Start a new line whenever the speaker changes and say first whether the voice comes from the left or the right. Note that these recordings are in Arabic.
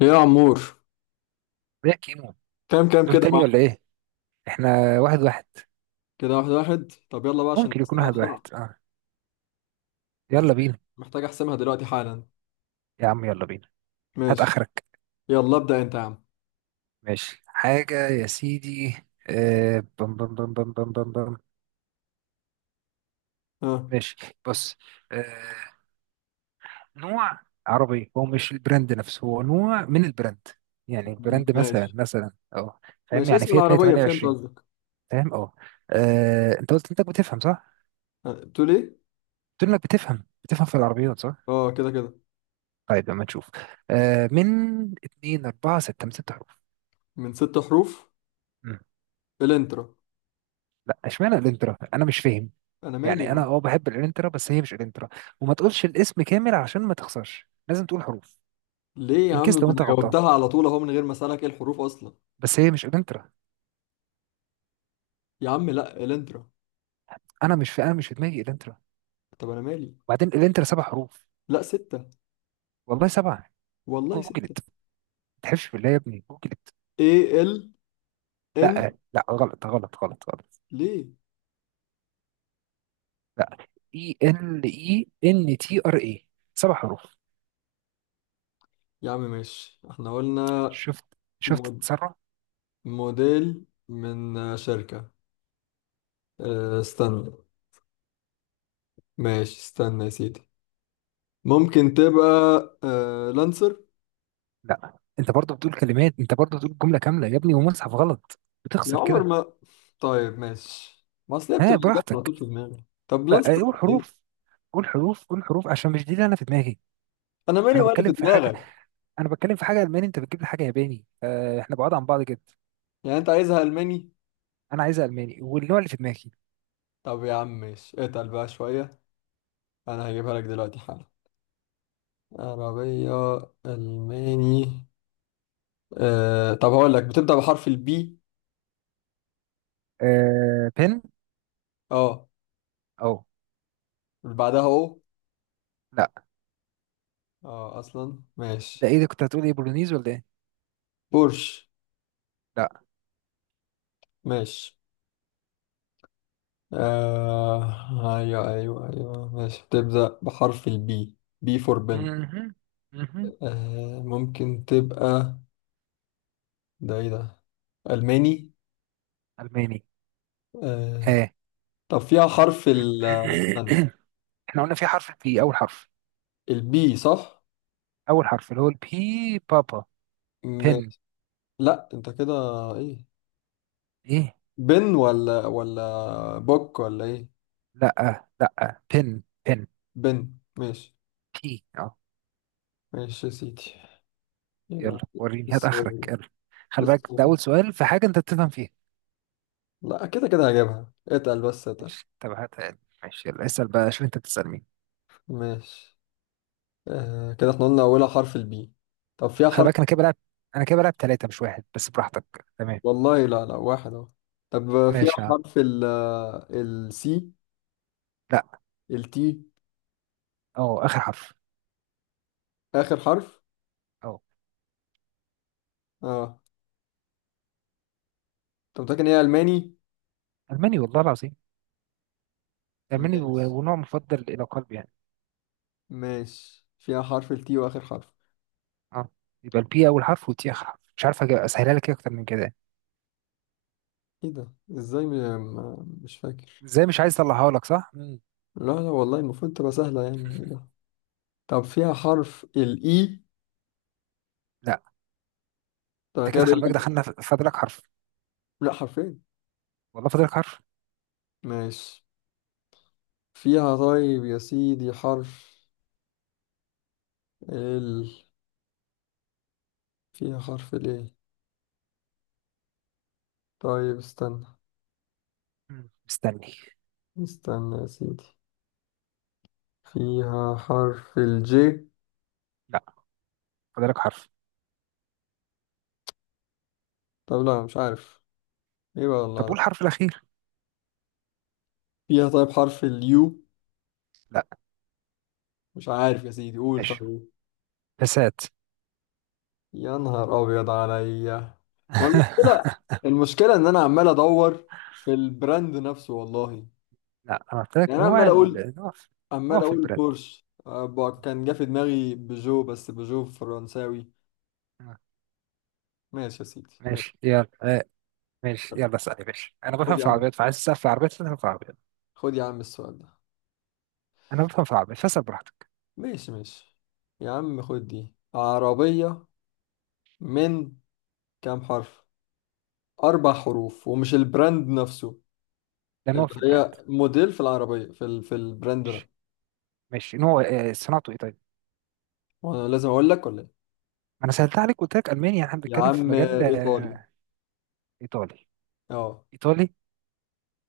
left: ايه يا عمور؟
right: يا كيمو،
left: كام كام
right: دور
left: كده يا
right: تاني
left: معلم؟
right: ولا ايه؟ احنا واحد واحد.
left: كده واحد واحد، طب يلا بقى عشان
right: ممكن يكون
left: نحسمها
right: واحد واحد
left: بسرعة.
right: اه. يلا
left: محتاج
right: بينا.
left: محتاج احسمها دلوقتي حالا.
right: يا عم يلا بينا. هات
left: ماشي.
right: اخرك.
left: يلا ابدأ انت يا عم.
right: ماشي حاجة يا سيدي. آه بم بم بم بم بم بم بم.
left: ها.
right: ماشي. بص. آه. نوع عربي، هو مش البراند نفسه، هو نوع من البراند. يعني البراند
left: ماشي.
right: مثلا مثلا اه. فاهم؟
left: ماشي،
right: يعني
left: اسم
right: فيات
left: العربية، فهمت
right: 128.
left: قصدك.
right: فاهم اه. انت قلت انك بتفهم صح؟
left: بتقول ايه؟
right: قلت انك بتفهم في العربيات صح؟
left: اه كده كده.
right: طيب لما نشوف. آه من 2 4 6، من 6 حروف.
left: من ست حروف.
right: مم.
left: الانترا.
right: لا، اشمعنى الانترا؟ انا مش فاهم.
left: انا مالي
right: يعني
left: يا
right: انا
left: عم.
right: اه بحب الانترا، بس هي مش الانترا. وما تقولش الاسم كامل عشان ما تخسرش، لازم تقول حروف.
left: ليه يا
right: ان
left: عم؟
right: كيس
left: ما
right: لو
left: انا
right: انت غلطان.
left: جاوبتها على طول اهو من غير ما اسالك ايه الحروف اصلا.
right: بس هي مش الانترا.
left: يا عم لا الانترا.
right: انا مش في دماغي الانترا.
left: طب انا مالي.
right: وبعدين الانترا سبع حروف.
left: لا ستة.
right: والله سبعه.
left: والله ستة.
right: جوجلت. ما تحلفش بالله يا ابني، جوجلت.
left: ايه ال
right: لا
left: ان.
right: لا، غلط غلط غلط غلط.
left: ليه
right: لا. اي ال اي ان تي ار اي. سبع حروف.
left: يا عم؟ ماشي احنا قلنا.
right: شفت؟ شفت التسرع؟
left: موديل من شركة. استنى. ماشي استنى يا سيدي. ممكن تبقى. لانسر.
right: لا انت برضه بتقول كلمات، انت برضه بتقول جمله كامله يا ابني، ومصحف غلط.
left: يا
right: بتخسر
left: عمر
right: كده.
left: ما. طيب ماشي، ما اصل هي
right: ها،
left: بتبقى الإجابة على
right: براحتك.
left: طول في دماغي. طب لانسر
right: بقى إيه، قول
left: بقى ايه؟
right: حروف. قول حروف قول حروف عشان مش دي اللي انا في دماغي.
left: انا مالي
right: انا
left: ولا
right: بتكلم
left: في
right: في حاجه.
left: دماغك؟
right: انا بتكلم في حاجه الماني، انت بتجيب لي حاجه ياباني. احنا بعاد عن بعض جدا.
left: يعني انت عايزها الماني؟
right: انا عايزها الماني، والنوع اللي في دماغي.
left: طب يا عم ماشي، اتقل بقى شوية. انا هجيبها لك دلوقتي حالا. عربية. الماني. طب هقول لك، بتبدأ بحرف البي.
right: أه بن.
left: اه.
right: او.
left: اللي بعدها او.
right: لا.
left: اه اصلا
right: ده
left: ماشي.
right: ايه ده، كنت هتقول ايه، بولونيز ولا ايه؟
left: بورش.
right: لا.
left: ماشي. آه أيوه أيوه أيوه ماشي، بتبدأ بحرف البي، بي فور بنت.
right: مهم. مهم.
left: آه ممكن تبقى. ده إيه ده؟ ألماني.
right: الماني.
left: آه.
right: ها.
left: طب فيها حرف ال. استنى.
right: احنا قلنا في حرف البي اول حرف.
left: البي صح؟
right: اول حرف اللي هو البي. بابا. بن.
left: ماشي. لأ أنت كده. إيه؟
right: ايه؟
left: بن ولا ولا بوك ولا إيه؟
right: لا لا، بن بن.
left: بن. ماشي.
right: بي اه.
left: ماشي يا سيدي.
right: يلا
left: يبقى.
right: وريني، هات اخرك
left: الصعيد.
right: يلا. خلي بالك ده
left: الصعيد.
right: اول سؤال في حاجه انت بتفهم فيها.
left: لأ كده كده هجيبها، اتقل بس اتقل.
right: ماشي، طب هات. ماشي يلا، اسال بقى، شوف انت بتسال مين.
left: ماشي. آه كده احنا قلنا أولها حرف البي. طب فيها
right: خلي
left: حرف.
right: بالك انا كده بلعب. انا كده بلعب ثلاثه مش واحد، بس براحتك. تمام.
left: والله لا، لا واحد أهو. طب فيها
right: ماشي يا عم.
left: حرف ال. السي.
right: لا.
left: التي.
right: اه، اخر حرف.
left: آخر حرف.
right: اه.
left: اه. أنت متأكد إن هي ألماني؟
right: الماني والله العظيم. الماني
left: ماشي.
right: ونوع مفضل الى قلبي يعني.
left: ماشي، فيها حرف التي وآخر حرف.
right: اه. يبقى البي اول حرف والتي اخر حرف، مش عارف اسهلها لك إيه اكتر من كده يعني.
left: إيه ده؟ إزاي مش فاكر.
right: ازاي مش عايز اطلعها لك؟ صح. مم.
left: لا لا والله المفروض تبقى سهلة، يعني إيه ده؟ طب فيها حرف الإي.
right: لا.
left: طب أنا
right: انت
left: كده
right: كده،
left: بقى
right: خلي
left: لي
right: بالك،
left: كام؟
right: دخلنا فاضلك حرف.
left: لا حرفين.
right: والله فاضلك حرف.
left: ماشي. فيها طيب يا سيدي حرف ال. فيها حرف الإيه؟ طيب استنى.
right: مم. مستني.
left: استنى يا سيدي. فيها حرف الجي.
right: لا، فاضلك حرف.
left: طب لا، مش عارف. ايه بقى والله
right: طب قول
left: أعرف.
right: الحرف الاخير.
left: فيها طيب حرف اليو.
right: لا.
left: مش عارف يا سيدي، قول
right: ماشي.
left: طيب.
right: فسات.
left: يا نهار ابيض عليا. ما المشكلة. المشكلة ان انا عمال ادور في البراند نفسه والله.
right: لا، انا قلت
left: يعني
right: لك
left: انا
right: نوع
left: عمال اقول،
right: ال... نوع في... نوع
left: عمال
right: في
left: اقول
right: البرد.
left: بورش، كان جه في دماغي بيجو، بس بيجو فرنساوي.
right: آه،
left: ماشي يا سيدي ماشي.
right: ماشي يلا. آه، ماشي يلا اسالي. ماشي، انا بفهم
left: خد يا
right: في
left: عم،
right: العربيات، فعايز تسال في العربيات، فاسال في العربيات.
left: خد يا عم السؤال ده.
right: انا بفهم في العربيات، فاسال براحتك.
left: ماشي ماشي يا عم. خد دي عربية. من كام حرف؟ أربع حروف، ومش البراند نفسه،
right: ده
left: اللي
right: نوع في البراند.
left: هي موديل في العربية، في ال... في البراند ده.
right: ماشي. ماشي. نوع آه، صناعته ايه طيب؟
left: وأنا لازم أقول لك ولا إيه؟
right: ما انا سالت عليك، قلت لك المانيا، احنا
left: يا
right: بنتكلم في
left: عم
right: مجال
left: إيطالي.
right: آه، ايطالي؟
left: أه.
right: ايطالي.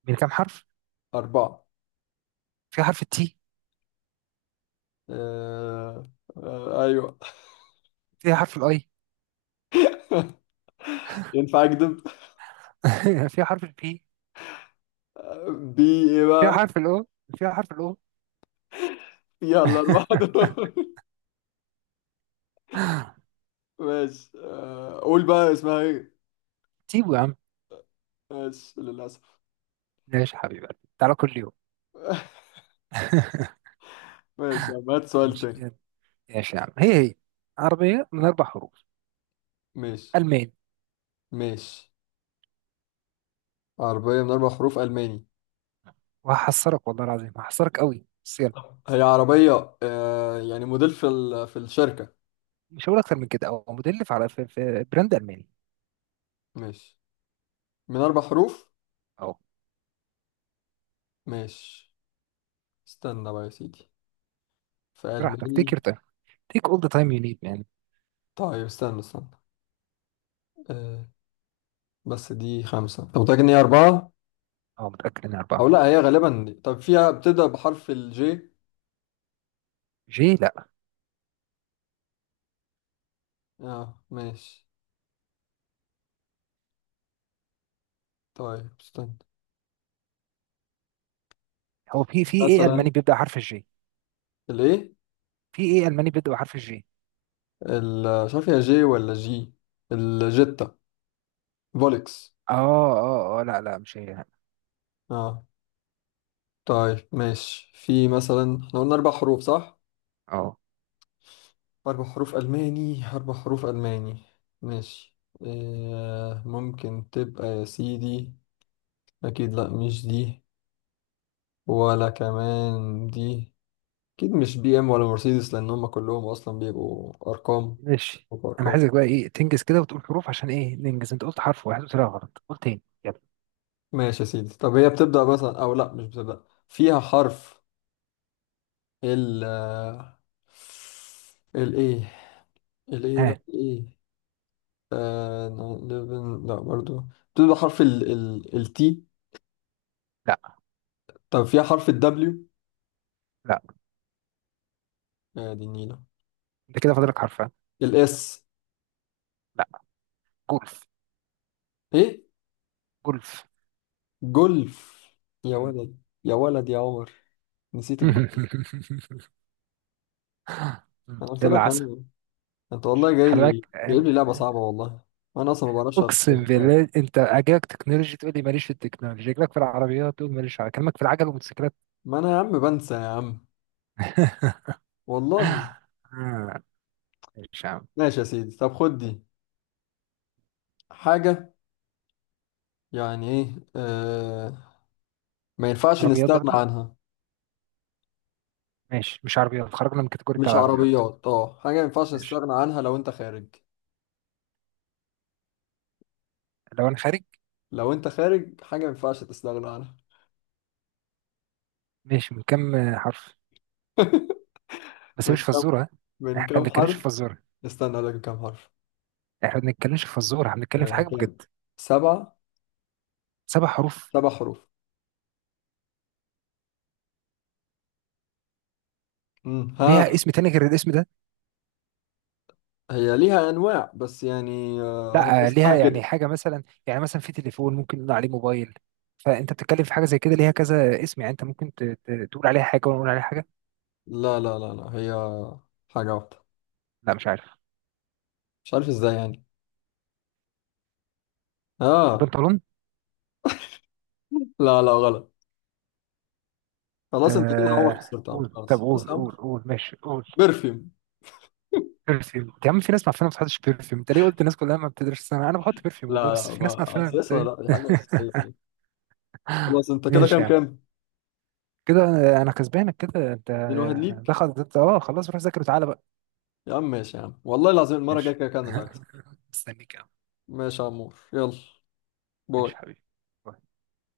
right: من كام حرف؟
left: أربعة.
right: فيها حرف التي؟
left: آه... آه... أيوه.
right: فيها حرف الاي؟
left: ينفع أكذب؟
right: فيها حرف البي.
left: بي. إيه
right: فيها
left: بقى؟
right: حرف الاو. فيها حرف الاو.
left: فيها الأربعة دول. ماشي آه... قول بقى اسمها إيه.
right: تيبو يا عم.
left: ماشي للأسف.
right: ماشي حبيبي. تعالى كل يوم.
left: ماشي يا عم، هات سؤال
right: ماشي.
left: تاني.
right: ماشي يا عم. هي عربية من أربع حروف.
left: ماشي
right: ألمان.
left: ماشي. عربية من أربع حروف ألماني.
right: وهحصرك والله العظيم، هحصرك قوي، بس يلا.
left: هي عربية آه... يعني موديل في ال... في الشركة.
right: مش هقول أكتر من كده، أو مدلف على في براند ألماني.
left: ماشي. من أربع حروف.
right: أهو.
left: ماشي. استنى بقى يا سيدي. في
right: براحتك، تيك
left: ألماني.
right: يور تايم. تيك أول ذا تايم يو نيد مان.
left: طيب استنى. استنى. أه. بس دي خمسة، طب متأكد إن هي أربعة
right: أه، متأكد إن
left: أو
right: أربعة.
left: لأ؟ هي غالبا طب فيها، بتبدأ بحرف الجي؟
right: جي لا.
left: اه ماشي. طيب استنى.
right: هو في إيه ألماني
left: مثلا.
right: بيبدأ حرف الجي؟
left: الإيه.
right: في إيه ألماني بيبدأ بحرف الجي؟
left: مش عارف هي جي ولا جي. الجيتا. فولكس.
right: أه أه أه لا لا، مش هي.
left: اه. طيب ماشي، في مثلا، احنا قلنا أربع حروف صح؟
right: أه،
left: أربع حروف ألماني، أربع حروف ألماني. ماشي. آه ممكن تبقى يا سيدي. أكيد لأ مش دي، ولا كمان دي. أكيد مش بي إم ولا مرسيدس، لأن هما كلهم أصلا بيبقوا أرقام.
right: ماشي. أنا
left: وأرقام.
right: عايزك بقى إيه، تنجز كده وتقول حروف عشان إيه ننجز، أنت قلت حرف واحد وطلع غلط، قول تاني يلا.
left: ماشي يا سيدي، طب هي بتبدأ مثلا، أو لأ مش بتبدأ، فيها حرف ال. ال إيه؟ ال إيه
right: ها.
left: بقى إيه؟ آه... نعم، لا برضو. بتبدأ حرف ال ال التي.
right: لا
left: طب فيها حرف الدبليو.
right: لا.
left: يا دي النيلة.
right: أنت كده فاضلك حرف، ها؟
left: الاس.
right: لا. جولف.
left: ايه؟
right: جولف.
left: جولف. يا ولد، يا ولد يا عمر، نسيت الجولف. انا قلت
right: يلا
left: لك
right: عسل.
left: عنه. انت والله جاي
right: خلي
left: لي،
right: بالك
left: جايب لي لعبة صعبة والله. انا اصلا ما بعرفش افتكر
right: اقسم
left: حاجة.
right: بالله، انت اجاك تكنولوجي تقول لي ماليش في التكنولوجي، اجاك في العربيات تقول ماليش، على كلامك في العجل والموتوسيكلات.
left: ما انا يا عم بنسى يا عم. والله.
right: آه، ماشي يا عم.
left: ماشي يا سيدي، طب خد دي. حاجة. يعني ايه آه، ما ينفعش
right: عربيات
left: نستغنى
right: برضو؟
left: عنها.
right: ماشي، مش عربيات، خرجنا من الكاتيجوري بتاع
left: مش
right: العربيات.
left: عربيات، اه، حاجة ما ينفعش
right: ماشي.
left: نستغنى عنها لو انت خارج.
right: لو انا خارج.
left: لو انت خارج حاجة ما ينفعش تستغنى عنها.
right: ماشي، من كام آه، حرف؟ بس
left: من
right: مش
left: كام،
right: فزوره ها؟
left: من
right: احنا ما
left: كام
right: بنتكلمش في
left: حرف؟
right: فزوره.
left: استنى اقول لك كام حرف.
right: احنا ما بنتكلمش في فزوره، احنا بنتكلم في حاجه
left: هي
right: بجد.
left: سبعة.
right: سبع حروف.
left: سبع حروف. مم. ها.
right: ليها اسم تاني غير الاسم ده؟
left: هي ليها أنواع، بس يعني هي
right: لا آه، ليها
left: اسمها كده.
right: يعني حاجه، مثلا يعني، مثلا في تليفون ممكن نقول عليه موبايل. فانت بتتكلم في حاجه زي كده ليها كذا اسم، يعني انت ممكن تقول عليها حاجه وانا اقول عليها حاجه.
left: لا لا لا لا، هي حاجة واحدة.
right: لا مش عارف.
left: مش عارف ازاي يعني. اه.
right: بنطلون.
left: لا لا غلط. خلاص، انت كده عمر
right: آه
left: خسرت يا عمر.
right: قول، طب
left: خلاص بص
right: قول
left: يا
right: قول
left: عمر.
right: قول، ماشي قول.
left: برفيوم.
right: برفيوم؟ يا عم في ناس معفنه ما بتحطش برفيوم، انت ليه قلت الناس كلها؟ ما بتدرسش سنه، انا بحط برفيوم والله،
left: لا
right: بس
left: لا،
right: في ناس
left: ما
right: معفنه أنت
left: اساسا
right: إيه؟
left: لا، دي حاجة أساسية يعني. خلاص، انت كده
right: ماشي
left: كام
right: يعني.
left: كام؟
right: كده آه، انا كسبانك. كده انت
left: اتنين واحد
right: آه،
left: ليك.
right: دخل انت اه، خلاص روح ذاكر وتعالى بقى.
left: يا عم ماشي يا عم، والله العظيم المرة الجاية
right: ماشي.
left: كده كان اللي هكسب.
right: مستنيك يا عم.
left: ماشي يا عمور يلا. باي.
right: ماشي حبيبي.